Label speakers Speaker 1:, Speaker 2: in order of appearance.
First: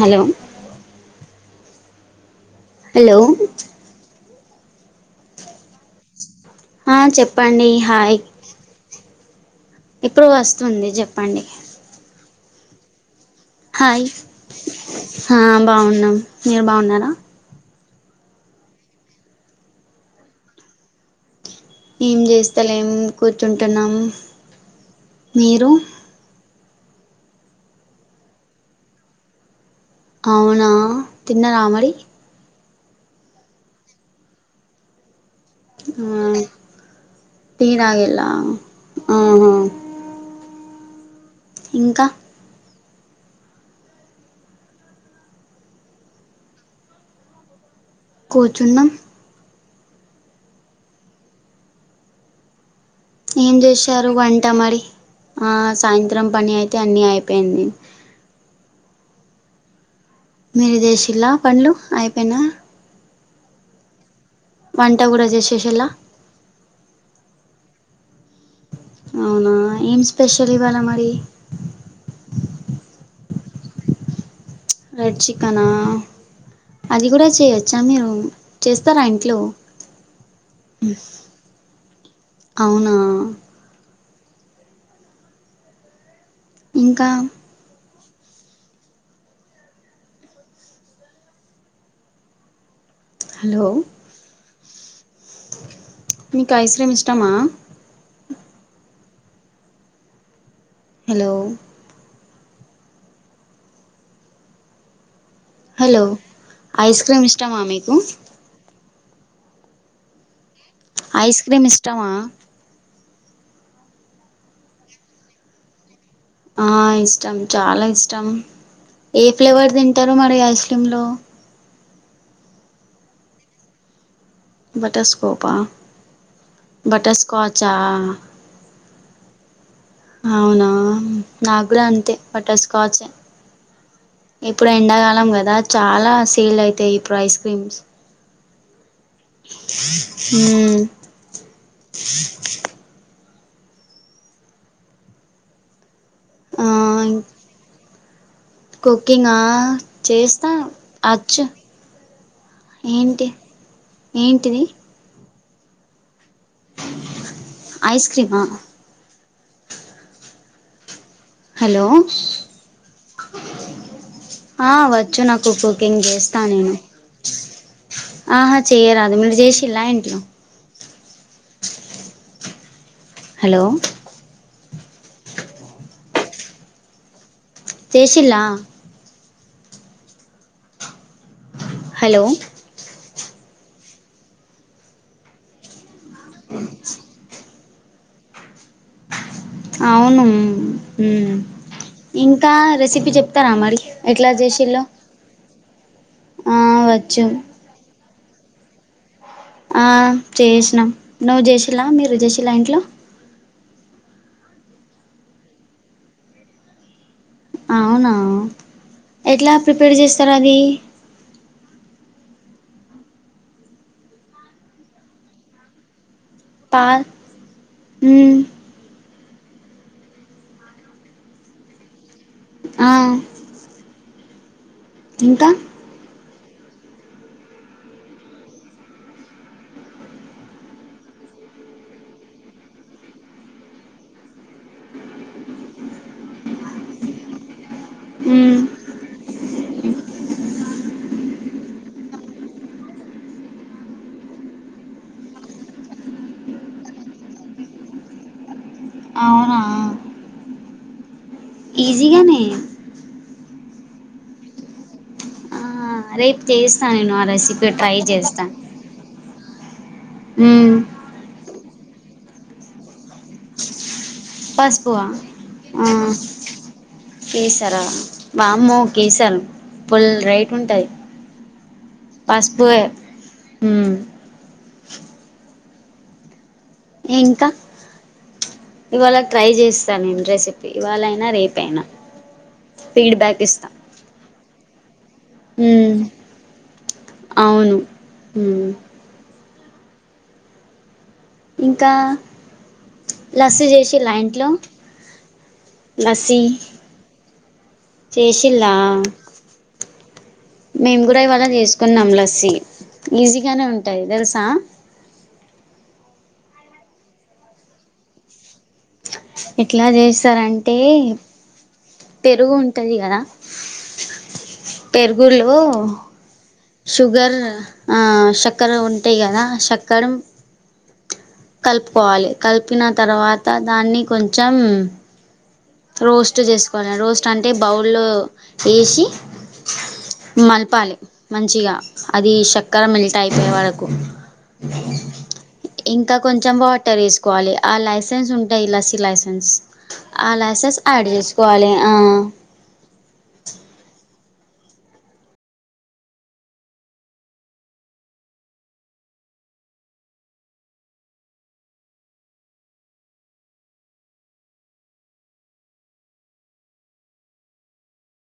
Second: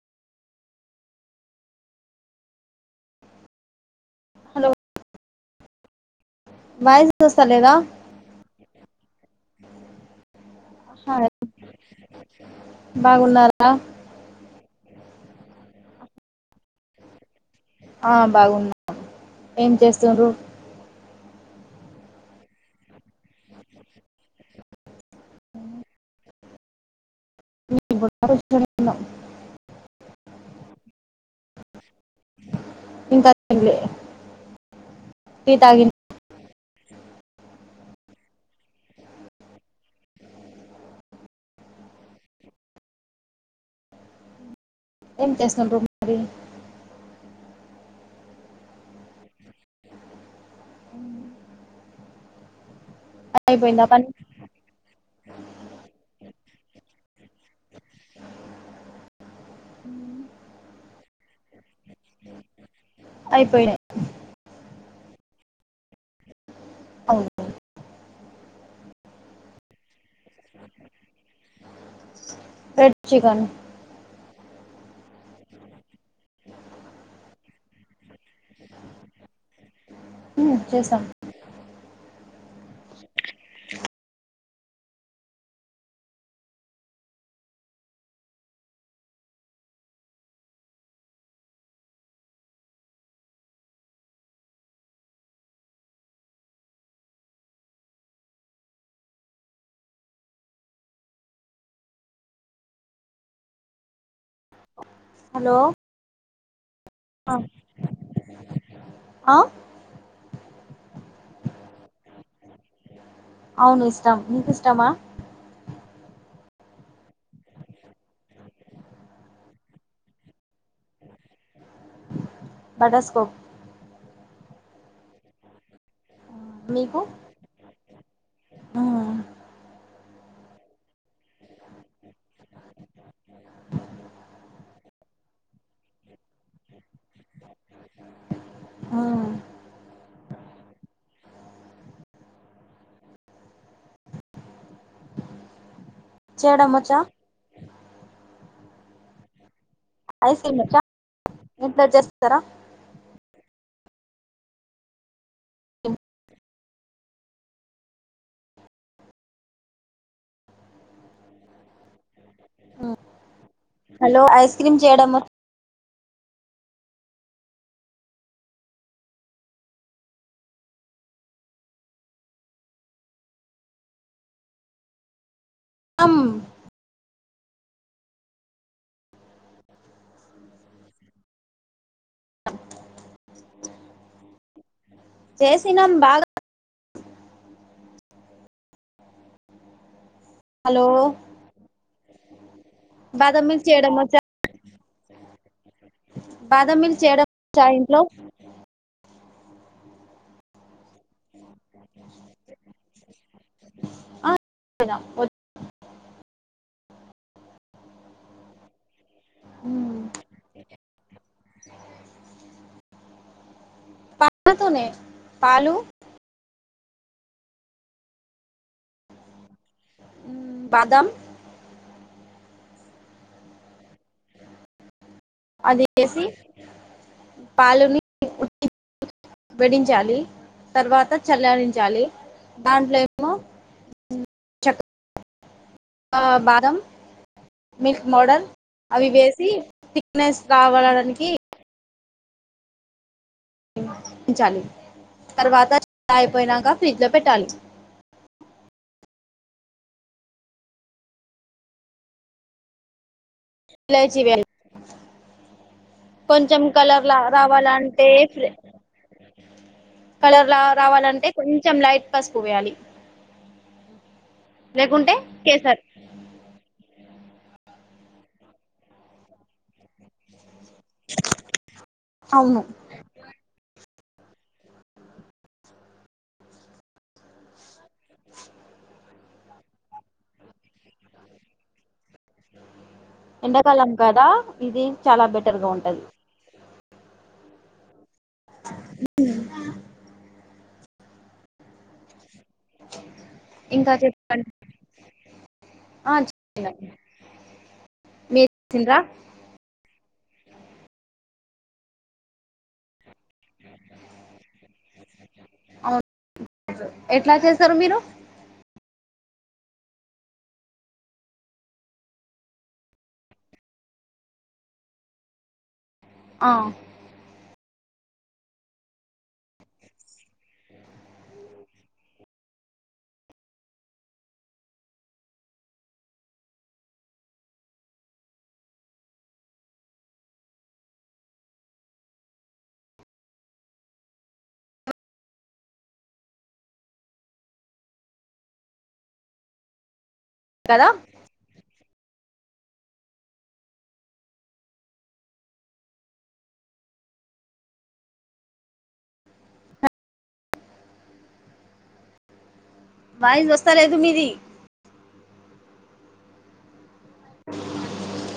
Speaker 1: Hello hello
Speaker 2: hello
Speaker 1: ఆ
Speaker 2: voice
Speaker 1: చెప్పండి
Speaker 2: వస్తలేదా
Speaker 1: హాయ్ ఎప్పుడు వస్తుంది చెప్పండి
Speaker 2: బాగున్నారా
Speaker 1: హాయ్ ఆ బాగున్నాం మీరు బాగున్నారా
Speaker 2: ఆ బాగున్నాను ఏం చేస్తున్రు
Speaker 1: ఏం చేస్తలేం కూర్చుంటున్నాం మీరు
Speaker 2: [unintelligible]
Speaker 1: అవునా తిన్న రామరి
Speaker 2: ఇంకా తిన లే
Speaker 1: ఆ తీవలా ఆ ఇంకా
Speaker 2: ఏంచేస్తాండ్రు మరి
Speaker 1: కూర్చున్నా ఏం
Speaker 2: అయిపోయిందా పని
Speaker 1: చేసారు వంట మరి ఆ సాయంత్రం పని అయితే అన్నీ అయిపోయింది మీరు చేసిల్లా పనులు అయిపోయినా
Speaker 2: అయిపోయి
Speaker 1: వంట కూడా చేసేసేలా
Speaker 2: అవునవును
Speaker 1: అవునా ఏం స్పెషల్ ఇవ్వాలా మరి
Speaker 2: రెడ్ చికెన్
Speaker 1: రెడ్ చికెనా అది కూడా చేయచ్చా మీరు చేస్తారా ఇంట్లో
Speaker 2: మ్ చేసాం
Speaker 1: అవునా ఇంకా హలో మీకు ఐస్ క్రీమ్ ఇష్టమా హలో
Speaker 2: అ
Speaker 1: హలో ఐస్ క్రీమ్ ఇష్టమా మీకు
Speaker 2: ఆ
Speaker 1: ఐస్ క్రీమ్ ఇష్టమా
Speaker 2: అవును ఇష్టం మీకు ఇష్టమా
Speaker 1: ఆ ఇష్టం చాలా ఇష్టం ఏ ఫ్లేవర్ తింటారు మరి ఐస్ క్రీమ్ లో
Speaker 2: బటర్స్కోప్
Speaker 1: బటర్ స్కోపా బటర్ స్కాచ్
Speaker 2: ఆ
Speaker 1: అవునా నాకు కూడా అంతే బటర్స్కాచెఇప్పుడు ఎండాకాలం కదా అద చాలా సేల్ అయితాయి ఇప్పుడు ఐస్ క్రీమ్స్
Speaker 2: ఆ
Speaker 1: మ్ ఆ
Speaker 2: చేయడం వొచ్చా
Speaker 1: కుకింగా...
Speaker 2: ఐస్
Speaker 1: చేస్తా
Speaker 2: క్రీమ్ వచ్చా
Speaker 1: అచ్చు
Speaker 2: ఇంట్లో చేస్తారా
Speaker 1: ఏంటి ఏంటిది ఐస్ క్రీమా హలో
Speaker 2: హలో ఐస్
Speaker 1: ఆ
Speaker 2: క్రీమ్ చేయడం
Speaker 1: వచ్చు
Speaker 2: వచ్చా
Speaker 1: నాకు కుక్ కింగ్ చేస్తా నేను ఆహా చెయరాదు మీరు చేసిలా ఇంట్లో
Speaker 2: అ
Speaker 1: హలో
Speaker 2: అమ్
Speaker 1: చేషిల్లా హలో
Speaker 2: జేసినం బాగా
Speaker 1: అవును మ్..
Speaker 2: హలో
Speaker 1: మ్.. ఇంకా రెసిపీ
Speaker 2: బాదం
Speaker 1: చెప్తారా
Speaker 2: మిల్క్
Speaker 1: మరి
Speaker 2: చేయడం వచ్చా
Speaker 1: ఎట్లా చేసిల్లో ఆ
Speaker 2: బాదం మిల్క్
Speaker 1: వచ్చు
Speaker 2: చేయడం వచ్చా ఇంట్లో
Speaker 1: ఆ చేషినాం నువ్వు చేషిలా మీరు చేషిలా ఇంట్లో
Speaker 2: ఆ
Speaker 1: అవునా ఎట్లా ప్రిపేర్
Speaker 2: మ్మ్.
Speaker 1: చేస్తారు అది
Speaker 2: పప్పుతోనే పాలు
Speaker 1: పా. మ్
Speaker 2: బాదం
Speaker 1: ఆ ఇంకా
Speaker 2: అదిఏసి పాలుని ఉట్టి వేడించాలి, తర్వాత చలారించాలి, దాంట్లోమో. చెక్కె, అ బాదం మిల్క్ మోడల్
Speaker 1: మ్మ్
Speaker 2: అవి వేసి థిక్నెస్ కావడడానికి చాలి తర్వాత అయిపోయినాక ఫ్రిడ్జ్ లో పెట్టాలి
Speaker 1: అవునా ఈస్జ్ గానే
Speaker 2: ఇలాచి వేయాలి.
Speaker 1: ఆ రేపు
Speaker 2: కొంచెం
Speaker 1: చేస్తా
Speaker 2: కలర్,
Speaker 1: నేను ఆ రెసిపీ ట్రై
Speaker 2: రావాలంటే
Speaker 1: చేస్తా
Speaker 2: ఫర్. కలర్ రా
Speaker 1: మ్మ్
Speaker 2: రావాలంటే, కొంచెం లైట్ పసుపు వేయాలి.
Speaker 1: పసుపుఅ
Speaker 2: లేకుంటే కేసర్
Speaker 1: అ కేసరా, వామ్మో కేసర్ ఫుల్ రైట్ ఉంటది.
Speaker 2: అవును
Speaker 1: పసుపుయే మ్ ఇంకా ఇవాళ ట్రై చే స్తా, నేను రెసిపీ ఇవాళైనా రేపయినా.
Speaker 2: ఎండాకాలం గదా, ఇది చాలా బెటర్గా
Speaker 1: మ్మ్
Speaker 2: ఉంటది.
Speaker 1: అవును మ్మ్
Speaker 2: ఉ ఊ
Speaker 1: ఇంకా లస్సీ
Speaker 2: ఇంకా
Speaker 1: చేసిరా, ఇంట్లో
Speaker 2: చెప్పండి ఆ
Speaker 1: లస్సీ
Speaker 2: చేసినా మీరు
Speaker 1: చేసిలా,
Speaker 2: చేసిండ్రా
Speaker 1: మేము కూడా ఇవాళ చేసుకున్నాం. లస్సి ఈజీగానే ఉంటది. తెలుసా
Speaker 2: అవున ఎట్లా చేస్తారు. మీరు
Speaker 1: ఎట్లా చేస్తారంటే. పెరుగు ఉంటది. గదా పెరుగులో
Speaker 2: ఆ
Speaker 1: షుగర్ అ షెక్కర ఉంటయి. గదా షెక్కర కలుపుకోవాలి. కలిపిన తర్వాత దాన్ని కొంచెం రోస్ట్ చేసుకోవాల, రోస్ట్ అంటే బౌల్లో ఎసి మలపాలి మంచిగా, అది షెక్కర మిల్ట్ అయిపోయే వారకు. ఇంకా, కొంచెం వాటర్ ఎసుకోవాలి. ఆ లైసెన్స్ ఉంటాయి. లస్సి లైసెన్స్ అ ఎస్
Speaker 2: కదా
Speaker 1: యాడ్ చేసుకోవాలి. అ
Speaker 2: వాయ్స్ వస్తా లేదు, మీది